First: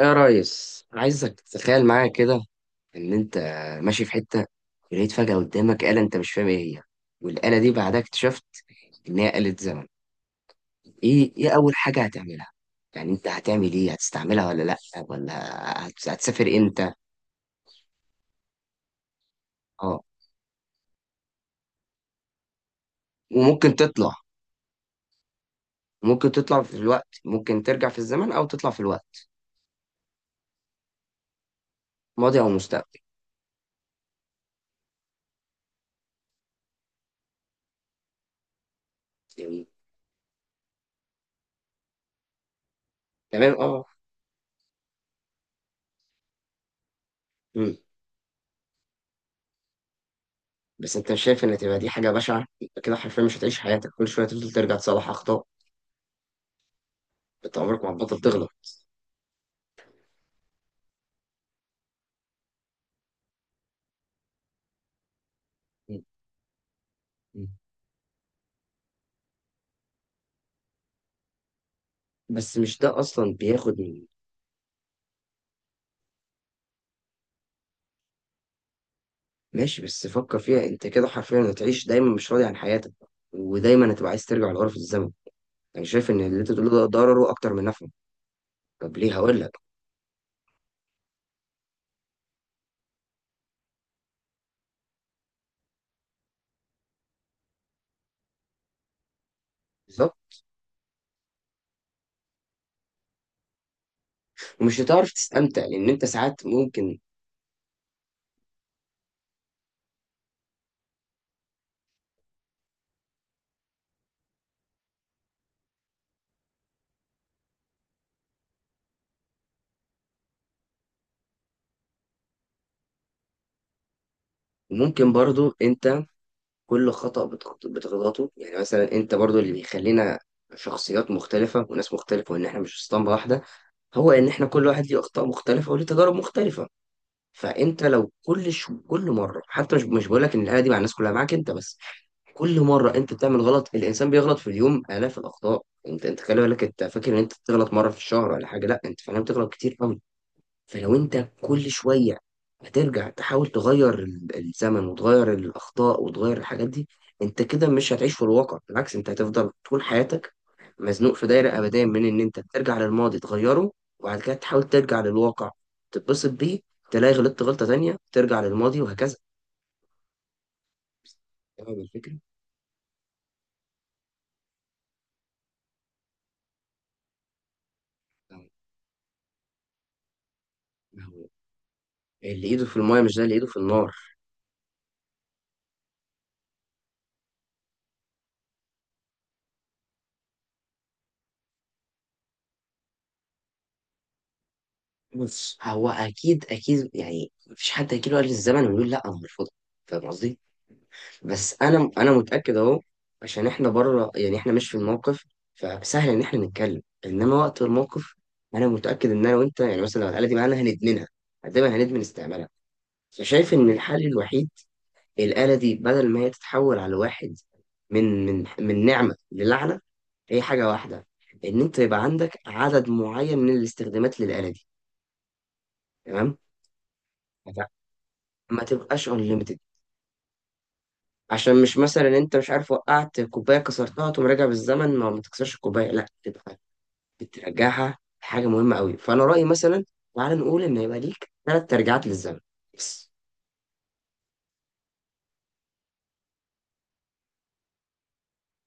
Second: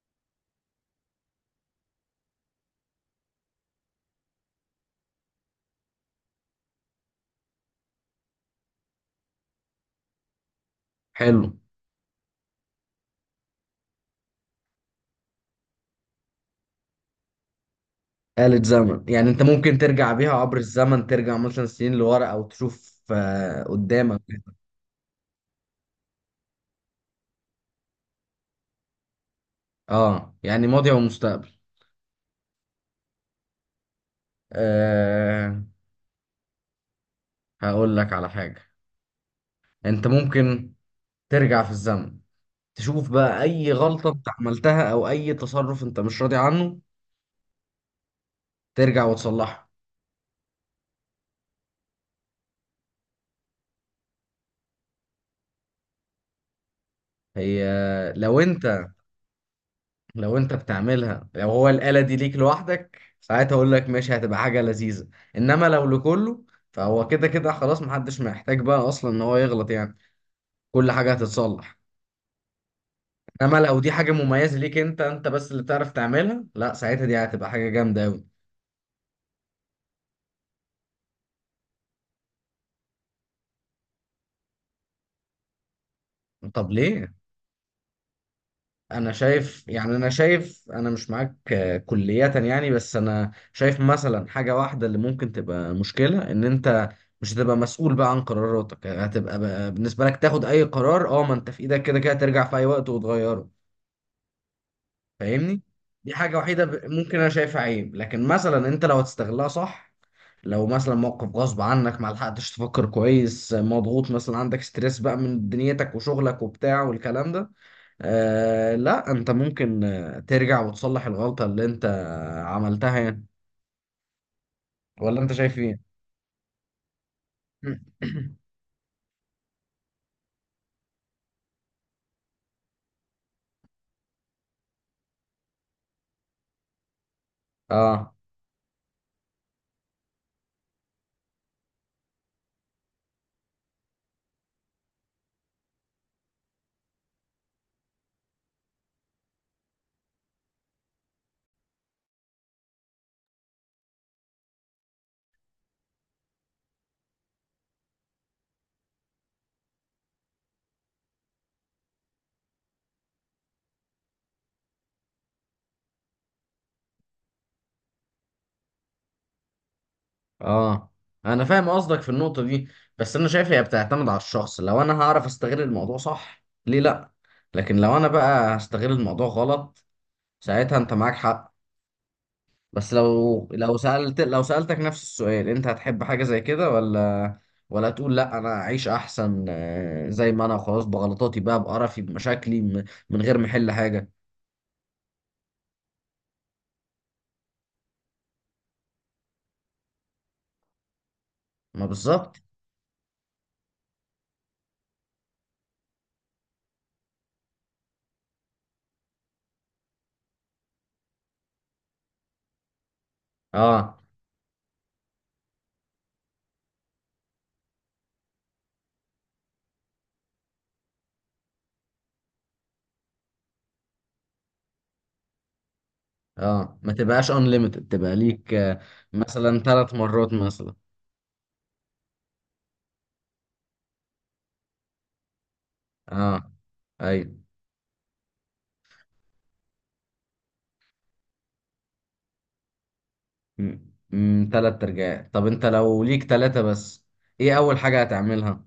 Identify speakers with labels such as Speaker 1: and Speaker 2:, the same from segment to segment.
Speaker 1: يا ريس، عايزك تتخيل معايا كده ان انت ماشي في حته ولقيت فجاه قدامك آلة انت مش فاهم ايه هي. والآلة دي بعدها اكتشفت ان هي آلة زمن. ايه
Speaker 2: حلو.
Speaker 1: اول حاجه هتعملها؟ يعني انت هتعمل ايه، هتستعملها ولا لا؟ ولا هتسافر امتى؟
Speaker 2: آلة زمن يعني انت ممكن
Speaker 1: اه،
Speaker 2: ترجع بيها عبر الزمن، ترجع مثلا سنين لورا او تشوف
Speaker 1: وممكن تطلع
Speaker 2: قدامك.
Speaker 1: ممكن تطلع في الوقت، ممكن ترجع في الزمن او تطلع في الوقت.
Speaker 2: اه، يعني ماضي ومستقبل.
Speaker 1: ماضي او مستقبل،
Speaker 2: آه، هقول لك على حاجة.
Speaker 1: يعني.
Speaker 2: انت ممكن ترجع في الزمن تشوف بقى
Speaker 1: تمام،
Speaker 2: اي
Speaker 1: اه.
Speaker 2: غلطة انت عملتها او اي تصرف انت مش راضي عنه،
Speaker 1: مم.
Speaker 2: ترجع وتصلحه.
Speaker 1: بس انت مش شايف ان تبقى دي حاجه بشعه؟ انت كده حرفيا مش هتعيش حياتك، كل شويه تفضل ترجع تصلح اخطاء. انت
Speaker 2: هي
Speaker 1: عمرك ما هتبطل
Speaker 2: لو
Speaker 1: تغلط.
Speaker 2: انت لو انت بتعملها، لو هو الآلة دي ليك لوحدك ساعتها اقول لك ماشي، هتبقى حاجة لذيذة. انما لو
Speaker 1: م-
Speaker 2: لكله، فهو كده
Speaker 1: م.
Speaker 2: كده خلاص، محدش محتاج بقى اصلا ان هو يغلط يعني. كل حاجة هتتصلح.
Speaker 1: بس مش ده اصلا
Speaker 2: انما
Speaker 1: بياخد
Speaker 2: لو دي
Speaker 1: من.
Speaker 2: حاجة مميزة ليك انت، انت بس اللي بتعرف تعملها، لا، ساعتها دي هتبقى حاجة جامدة اوي.
Speaker 1: ماشي، بس فكر فيها، انت كده حرفيا هتعيش دايما مش راضي عن حياتك، ودايما هتبقى عايز ترجع لغرف الزمن. يعني شايف ان اللي انت بتقوله
Speaker 2: طب
Speaker 1: ده
Speaker 2: ليه؟
Speaker 1: ضرره اكتر من نفعه. طب ليه؟ هقول لك.
Speaker 2: انا شايف انا مش معاك كلية يعني، بس انا شايف مثلا حاجة واحدة اللي ممكن تبقى مشكلة، ان انت مش هتبقى مسؤول بقى عن قراراتك يعني. هتبقى بقى بالنسبة لك
Speaker 1: بالظبط.
Speaker 2: تاخد اي قرار، اه ما انت في ايدك كده كده ترجع في اي وقت وتغيره.
Speaker 1: ومش هتعرف تستمتع
Speaker 2: فاهمني؟
Speaker 1: لان انت
Speaker 2: دي حاجة
Speaker 1: ساعات
Speaker 2: وحيدة
Speaker 1: ممكن
Speaker 2: ممكن انا شايفها عيب، لكن مثلا انت لو هتستغلها صح، لو مثلا موقف غصب عنك ما لحقتش تفكر كويس، مضغوط مثلا عندك ستريس بقى من دنيتك وشغلك وبتاع والكلام ده آه لا انت ممكن ترجع وتصلح الغلطة اللي انت عملتها يعني.
Speaker 1: ممكن
Speaker 2: ولا انت
Speaker 1: برضو
Speaker 2: شايف ايه؟
Speaker 1: انت. كل خطأ بتغلطه، يعني مثلا انت برضو اللي يخلينا شخصيات مختلفة وناس مختلفة، وان احنا مش اسطمبة واحدة. هو ان احنا كل واحد ليه اخطاء مختلفة وليه تجارب مختلفة. فانت لو
Speaker 2: اه،
Speaker 1: كل كل مره، حتى مش بقول لك ان الاله دي مع الناس كلها، معاك انت بس، كل مره انت بتعمل غلط. الانسان بيغلط في اليوم الاف الاخطاء. انت خلي بالك، انت فاكر ان انت بتغلط مره في الشهر ولا حاجه؟ لا، انت فعلا بتغلط كتير قوي. فلو انت كل شوية هترجع تحاول تغير الزمن وتغير الأخطاء وتغير الحاجات دي، انت كده مش هتعيش في الواقع. بالعكس، انت هتفضل طول حياتك مزنوق في دايرة أبدية من ان انت ترجع للماضي تغيره، وبعد كده تحاول ترجع للواقع تتبسط بيه، تلاقي غلطت غلطة تانية ترجع للماضي، وهكذا.
Speaker 2: اه، انا فاهم
Speaker 1: فاهم
Speaker 2: قصدك في
Speaker 1: الفكرة؟
Speaker 2: النقطة دي، بس انا شايف هي بتعتمد على الشخص، لو انا هعرف استغل الموضوع صح ليه لا؟ لكن لو انا
Speaker 1: طيب.
Speaker 2: بقى هستغل الموضوع غلط ساعتها انت
Speaker 1: ما
Speaker 2: معاك
Speaker 1: هو
Speaker 2: حق.
Speaker 1: اللي ايده في
Speaker 2: بس
Speaker 1: المايه مش زي اللي ايده في النار.
Speaker 2: لو سألتك نفس السؤال، انت هتحب حاجة زي كده، ولا تقول لا انا اعيش احسن زي ما انا خلاص بغلطاتي بقى بقرفي بمشاكلي من غير ما احل حاجة؟
Speaker 1: بص، هو اكيد اكيد، يعني مفيش حد هيجي له قال الزمن ويقول لا انا مرفوض. فاهم قصدي؟ بس
Speaker 2: ما
Speaker 1: انا
Speaker 2: بالظبط.
Speaker 1: متاكد اهو. عشان احنا بره، يعني احنا مش في الموقف، فسهل ان احنا نتكلم. انما وقت الموقف، انا متاكد ان انا وانت، يعني مثلا لو الاله دي معانا، هندمنها. دايما هندمن استعمالها. فشايف ان
Speaker 2: اه،
Speaker 1: الحل الوحيد، الاله دي بدل ما هي تتحول على واحد من نعمه للعنه، هي حاجه واحده، ان انت يبقى عندك عدد معين من الاستخدامات للاله دي. تمام.
Speaker 2: اه، ما تبقاش unlimited، تبقى ليك
Speaker 1: ما تبقاش unlimited.
Speaker 2: مثلا 3 مرات مثلا.
Speaker 1: عشان مش مثلا انت مش عارف وقعت كوبايه كسرتها تقوم راجع بالزمن ما تكسرش الكوبايه. لا،
Speaker 2: اه،
Speaker 1: تبقى
Speaker 2: ايوه،
Speaker 1: بترجعها حاجه مهمه قوي. فانا رايي مثلا، تعال نقول ان يبقى ليك ثلاث ترجعات للزمن بس.
Speaker 2: 3 ترجعات. طب انت لو ليك ثلاثة بس، ايه اول حاجة هتعملها؟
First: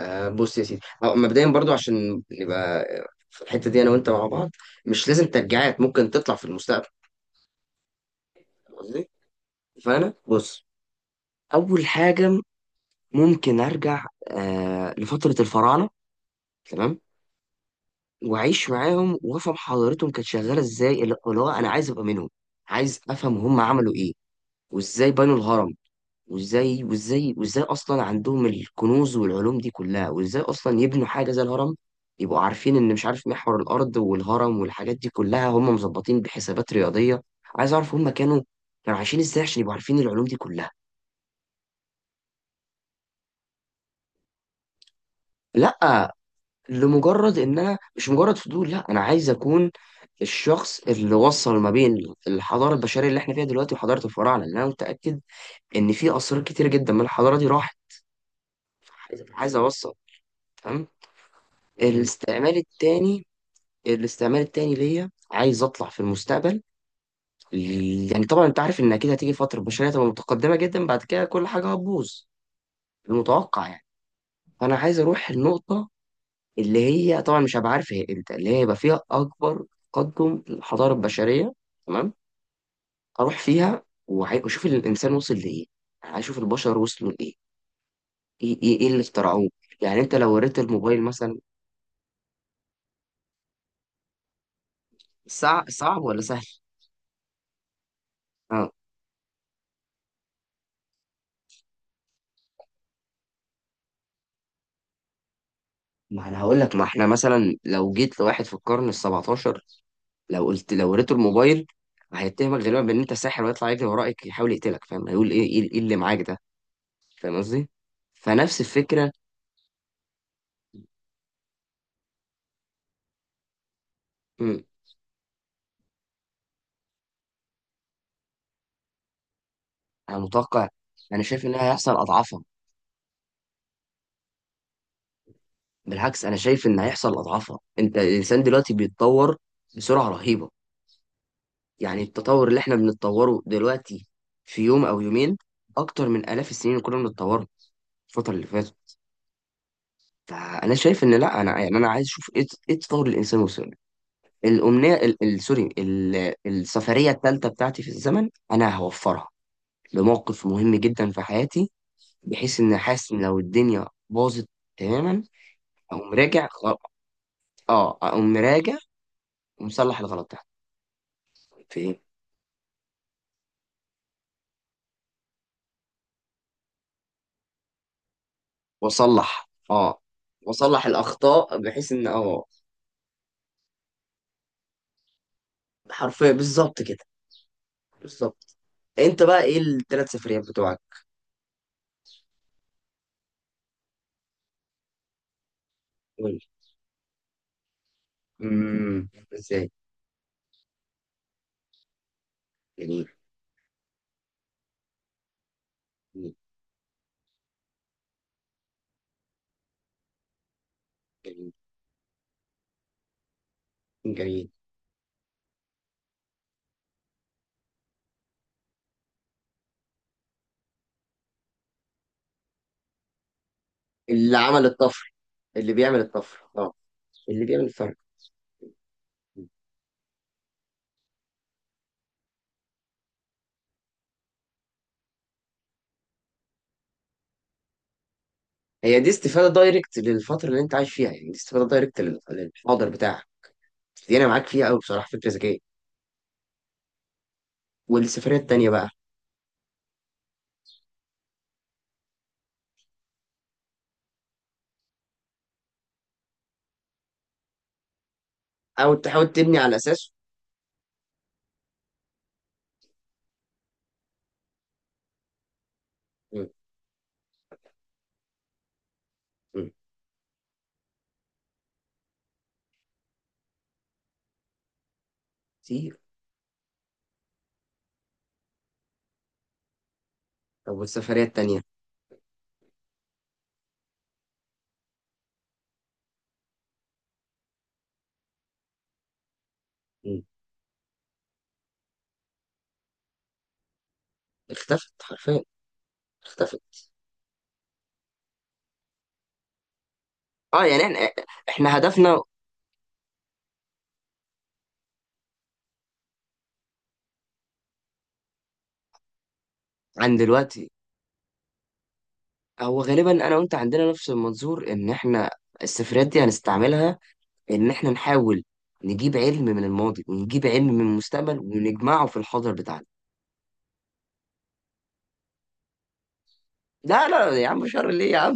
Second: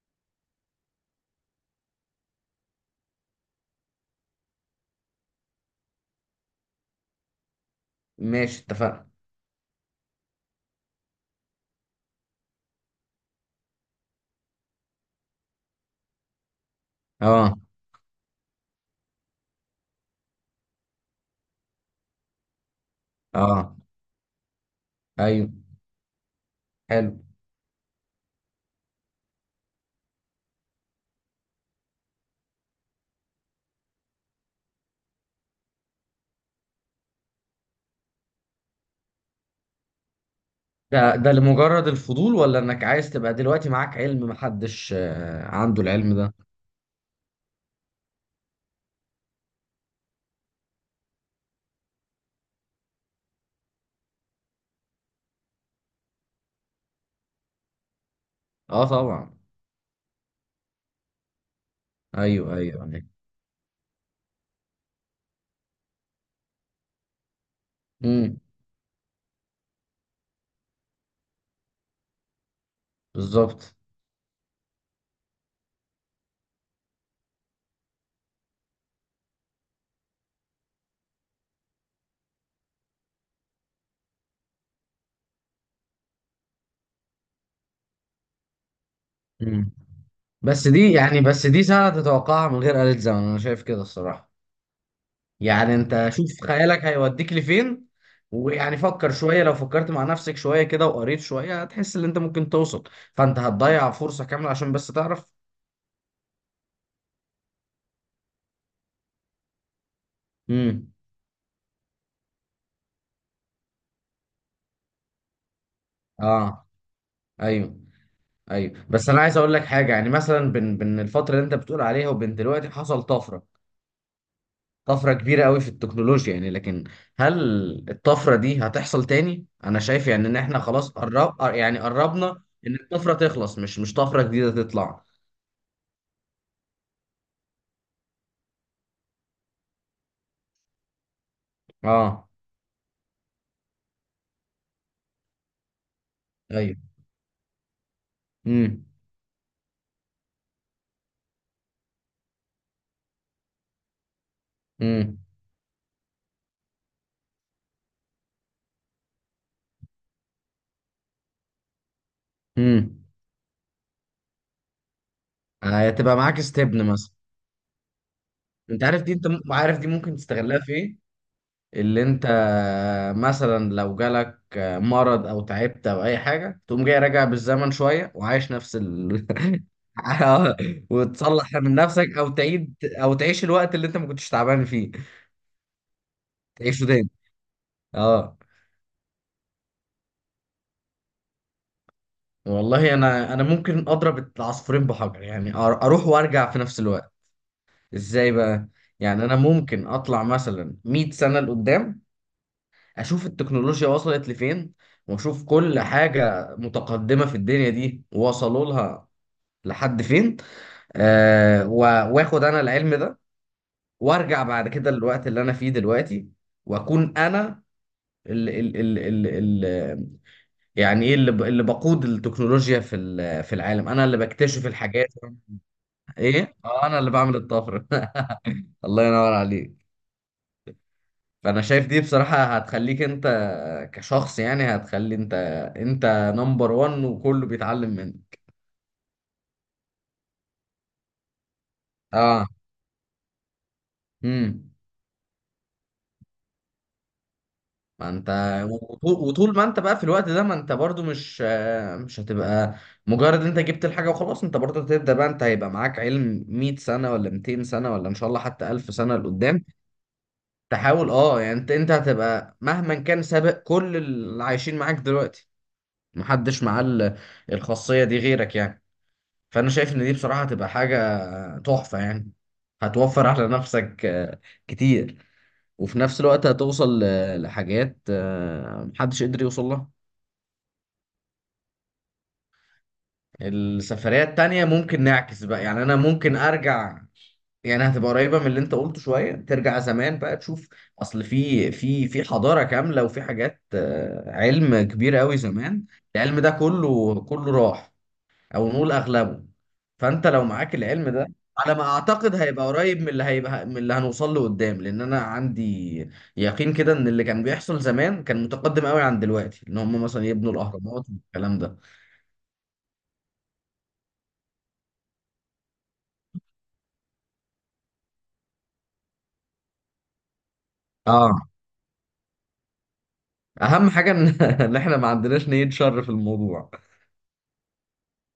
Speaker 1: بص يا سيدي، أو مبدئيا برضو، عشان نبقى في الحته دي انا وانت مع بعض، مش لازم ترجعات، ممكن تطلع في المستقبل.
Speaker 2: ماشي
Speaker 1: فاهم
Speaker 2: اتفقنا.
Speaker 1: قصدي. فانا بص، اول حاجه ممكن ارجع آه لفتره الفراعنه. تمام.
Speaker 2: اه،
Speaker 1: واعيش معاهم وافهم حضارتهم كانت شغاله ازاي، اللي هو انا عايز ابقى منهم. عايز افهم هم
Speaker 2: اه،
Speaker 1: عملوا ايه، وازاي بنوا
Speaker 2: ايوه.
Speaker 1: الهرم. وازاي
Speaker 2: حلو.
Speaker 1: وازاي وازاي اصلا عندهم الكنوز والعلوم دي كلها، وازاي اصلا يبنوا حاجه زي الهرم يبقوا عارفين ان، مش عارف، محور الارض والهرم والحاجات دي كلها هم مظبطين بحسابات رياضيه. عايز اعرف هم كانوا عايشين ازاي عشان يبقوا عارفين العلوم دي كلها.
Speaker 2: ده لمجرد الفضول، ولا انك عايز تبقى دلوقتي معاك علم محدش عنده
Speaker 1: لا،
Speaker 2: العلم ده؟
Speaker 1: لمجرد ان انا، مش مجرد فضول، لا انا عايز اكون الشخص اللي وصل ما بين الحضاره البشريه اللي احنا فيها دلوقتي وحضاره الفراعنه، لان انا متاكد ان في اسرار كتير جدا من الحضاره دي راحت.
Speaker 2: اه
Speaker 1: عايز
Speaker 2: طبعا.
Speaker 1: عايز اوصل. تمام.
Speaker 2: ايوه،
Speaker 1: الاستعمال
Speaker 2: ايوه، ايوه.
Speaker 1: التاني الاستعمال التاني ليا، عايز اطلع في المستقبل. يعني
Speaker 2: امم.
Speaker 1: طبعا انت عارف ان اكيد هتيجي فتره البشريه تبقى متقدمه جدا، بعد كده كل حاجه هتبوظ، المتوقع
Speaker 2: بالظبط.
Speaker 1: يعني. فانا عايز اروح النقطه اللي هي، طبعا مش هبقى عارف هي امتى، اللي هي يبقى فيها اكبر تقدم الحضاره البشريه. تمام. اروح فيها واشوف الانسان وصل لايه، يعني اشوف البشر وصلوا لايه. ايه ايه إيه اللي اخترعوه؟
Speaker 2: امم.
Speaker 1: يعني انت لو وريت الموبايل مثلا.
Speaker 2: بس دي سنة تتوقعها من غير آلة زمن، انا شايف كده الصراحة.
Speaker 1: صعب
Speaker 2: يعني
Speaker 1: صعب
Speaker 2: انت
Speaker 1: ولا
Speaker 2: شوف
Speaker 1: سهل؟
Speaker 2: خيالك هيوديك لفين،
Speaker 1: اه،
Speaker 2: ويعني فكر شوية، لو فكرت مع نفسك شوية كده وقريت شوية هتحس ان انت ممكن توصل. فانت هتضيع فرصة كاملة عشان بس تعرف.
Speaker 1: ما انا هقول لك، ما احنا مثلا لو جيت لواحد في القرن ال 17، لو قلت، لو
Speaker 2: امم.
Speaker 1: وريته الموبايل، هيتهمك غالبا بان انت ساحر ويطلع يجري وراك يحاول يقتلك. فاهم هيقول ايه؟ إيه اللي معاك ده؟
Speaker 2: اه،
Speaker 1: فاهم قصدي.
Speaker 2: ايوه،
Speaker 1: فنفس
Speaker 2: ايوه. بس
Speaker 1: الفكره.
Speaker 2: انا عايز اقول لك حاجه، يعني مثلا بين الفتره اللي انت بتقول عليها وبين دلوقتي حصل طفره. طفره كبيره قوي في التكنولوجيا، يعني لكن هل الطفره دي هتحصل تاني؟ انا شايف
Speaker 1: انا
Speaker 2: يعني ان احنا
Speaker 1: متوقع،
Speaker 2: خلاص
Speaker 1: انا شايف ان هيحصل اضعافها.
Speaker 2: قربنا ان الطفره تخلص، مش طفره جديده تطلع.
Speaker 1: بالعكس، انا شايف ان هيحصل اضعافها. انت الانسان دلوقتي بيتطور بسرعه رهيبه. يعني
Speaker 2: اه،
Speaker 1: التطور اللي احنا بنتطوره دلوقتي في يوم او يومين اكتر من الاف السنين
Speaker 2: ايوه،
Speaker 1: اللي كنا بنتطوره الفتره اللي
Speaker 2: امم،
Speaker 1: فاتت. فانا شايف ان، لا انا يعني انا عايز اشوف ايه التطور اللي الانسان وصل له. الامنيه ال-
Speaker 2: امم،
Speaker 1: ال- سوري ال- السفريه الثالثه بتاعتي في الزمن انا هوفرها لموقف مهم جدا في حياتي، بحيث ان
Speaker 2: امم.
Speaker 1: حاسس ان لو الدنيا باظت تماما، اقوم
Speaker 2: هتبقى معاك
Speaker 1: راجع
Speaker 2: استبن مثلا؟
Speaker 1: اه اقوم مراجع
Speaker 2: انت عارف دي، عارف دي
Speaker 1: ومصلح
Speaker 2: ممكن
Speaker 1: الغلط ده
Speaker 2: تستغلها في ايه؟
Speaker 1: فين.
Speaker 2: اللي انت مثلا لو جالك مرض او تعبت او اي حاجه، تقوم جاي راجع بالزمن شويه وعايش نفس ال—
Speaker 1: واصلح اه
Speaker 2: آه،
Speaker 1: واصلح
Speaker 2: وتصلح
Speaker 1: الاخطاء
Speaker 2: من
Speaker 1: بحيث ان
Speaker 2: نفسك، او تعيد، او تعيش الوقت اللي انت ما كنتش تعبان فيه.
Speaker 1: حرفيا بالظبط
Speaker 2: تعيشه
Speaker 1: كده.
Speaker 2: تاني. اه.
Speaker 1: بالظبط. انت بقى ايه الثلاث سفريات بتوعك؟
Speaker 2: والله انا ممكن اضرب العصفورين بحجر، يعني اروح
Speaker 1: قول.
Speaker 2: وارجع في نفس الوقت. ازاي بقى؟
Speaker 1: امم،
Speaker 2: يعني انا
Speaker 1: ازاي؟
Speaker 2: ممكن اطلع مثلا 100 سنه لقدام،
Speaker 1: جميل.
Speaker 2: اشوف التكنولوجيا وصلت لفين، واشوف كل
Speaker 1: جميل.
Speaker 2: حاجة متقدمة في الدنيا دي وصلوا لها لحد فين.
Speaker 1: جميل.
Speaker 2: واخد انا العلم ده، وارجع
Speaker 1: جميل.
Speaker 2: بعد كده للوقت اللي انا فيه دلوقتي، واكون انا ال ال ال ال ال يعني ايه اللي اللي بقود التكنولوجيا في في العالم. انا اللي
Speaker 1: اللي عمل
Speaker 2: بكتشف الحاجات.
Speaker 1: الطفر اللي بيعمل الطفر
Speaker 2: ايه،
Speaker 1: اه
Speaker 2: انا اللي بعمل
Speaker 1: اللي بيعمل
Speaker 2: الطفرة.
Speaker 1: الفرق.
Speaker 2: الله ينور عليك. فانا شايف دي بصراحة هتخليك انت كشخص، يعني هتخلي انت نمبر وان، وكله بيتعلم منك.
Speaker 1: هي دي استفاده دايركت للفتره اللي انت عايش فيها، يعني دي استفاده دايركت
Speaker 2: اه.
Speaker 1: للحاضر بتاعك. دي انا معاك فيها
Speaker 2: امم.
Speaker 1: قوي بصراحه، فكره ذكيه.
Speaker 2: ما انت
Speaker 1: والسفريه التانيه بقى.
Speaker 2: وطول ما انت بقى في الوقت ده، ما انت برضو مش مش هتبقى مجرد انت جبت الحاجة وخلاص، انت برضو هتبدأ بقى. انت هيبقى معاك علم 100 سنة ولا 200 سنة، ولا ان شاء الله حتى
Speaker 1: او
Speaker 2: 1000 سنة
Speaker 1: تحاول تبني
Speaker 2: لقدام،
Speaker 1: على اساسه.
Speaker 2: تحاول يعني انت هتبقى مهما كان سابق كل اللي عايشين معاك دلوقتي. محدش معاه الخاصية دي غيرك يعني. فانا شايف ان دي بصراحه هتبقى حاجه تحفه يعني. هتوفر على نفسك كتير.
Speaker 1: كتير.
Speaker 2: وفي نفس الوقت هتوصل لحاجات محدش قدر يوصل لها.
Speaker 1: طب والسفرية التانية؟
Speaker 2: السفريه التانيه ممكن نعكس بقى، يعني انا ممكن ارجع، يعني هتبقى قريبه من اللي انت قلته شويه. ترجع زمان
Speaker 1: مم.
Speaker 2: بقى تشوف اصل في حضاره كامله، وفي حاجات علم
Speaker 1: اختفت
Speaker 2: كبير قوي
Speaker 1: حرفيا.
Speaker 2: زمان. العلم ده
Speaker 1: اختفت.
Speaker 2: كله كله راح، او نقول اغلبه. فانت لو
Speaker 1: اه،
Speaker 2: معاك
Speaker 1: يعني
Speaker 2: العلم
Speaker 1: احنا
Speaker 2: ده، على
Speaker 1: احنا
Speaker 2: ما
Speaker 1: هدفنا.
Speaker 2: اعتقد هيبقى قريب من اللي هنوصل له قدام. لان انا عندي يقين كده ان اللي كان بيحصل زمان كان متقدم قوي عن دلوقتي، ان هم
Speaker 1: عن
Speaker 2: مثلا يبنوا
Speaker 1: دلوقتي.
Speaker 2: الاهرامات والكلام ده.
Speaker 1: هو غالبا انا وانت عندنا نفس المنظور، ان احنا السفريات دي هنستعملها، ان احنا نحاول نجيب علم من الماضي ونجيب علم من
Speaker 2: اه.
Speaker 1: المستقبل ونجمعه في الحاضر بتاعنا.
Speaker 2: اهم حاجه إن احنا ما عندناش نية شر في الموضوع.
Speaker 1: لا لا يا عم، شر ليه يا عم؟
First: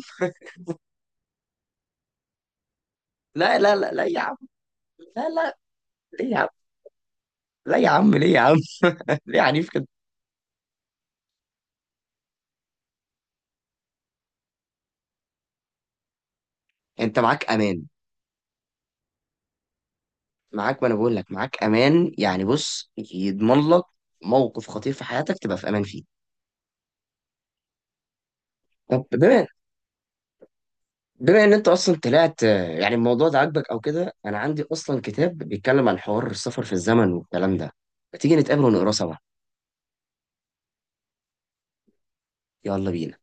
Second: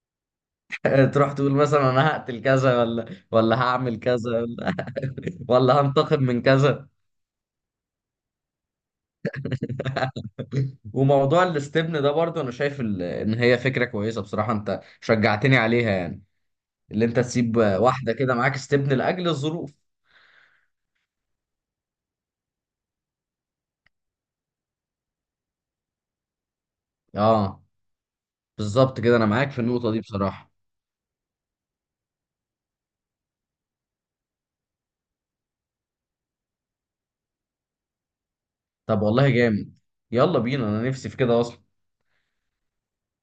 Speaker 2: تروح تقول مثلا انا هقتل كذا، ولا
Speaker 1: لا لا لا
Speaker 2: هعمل
Speaker 1: لا يا
Speaker 2: كذا،
Speaker 1: عم.
Speaker 2: ولا
Speaker 1: لا لا،
Speaker 2: ولا هنتقم
Speaker 1: ليه يا
Speaker 2: من
Speaker 1: عم؟
Speaker 2: كذا.
Speaker 1: لا يا عم، ليه يا عم؟ ليه عنيف كده؟
Speaker 2: وموضوع الاستبن ده برضه انا شايف ان هي فكره كويسه بصراحه، انت شجعتني عليها يعني. اللي انت
Speaker 1: انت معاك
Speaker 2: تسيب
Speaker 1: امان.
Speaker 2: واحده كده معاك استبن لاجل الظروف.
Speaker 1: معاك، ما انا بقول لك معاك امان، يعني بص، يضمن لك موقف خطير في حياتك تبقى في امان فيه.
Speaker 2: اه بالظبط
Speaker 1: طب
Speaker 2: كده، انا
Speaker 1: بما
Speaker 2: معاك في النقطه دي بصراحه.
Speaker 1: بما ان انت اصلا طلعت يعني الموضوع ده عاجبك او كده، انا عندي اصلا كتاب بيتكلم عن حوار السفر في الزمن والكلام ده. ما تيجي نتقابل ونقراه
Speaker 2: طب
Speaker 1: سوا.
Speaker 2: والله جامد، يلا بينا، انا نفسي في كده اصلا.
Speaker 1: يلا بينا.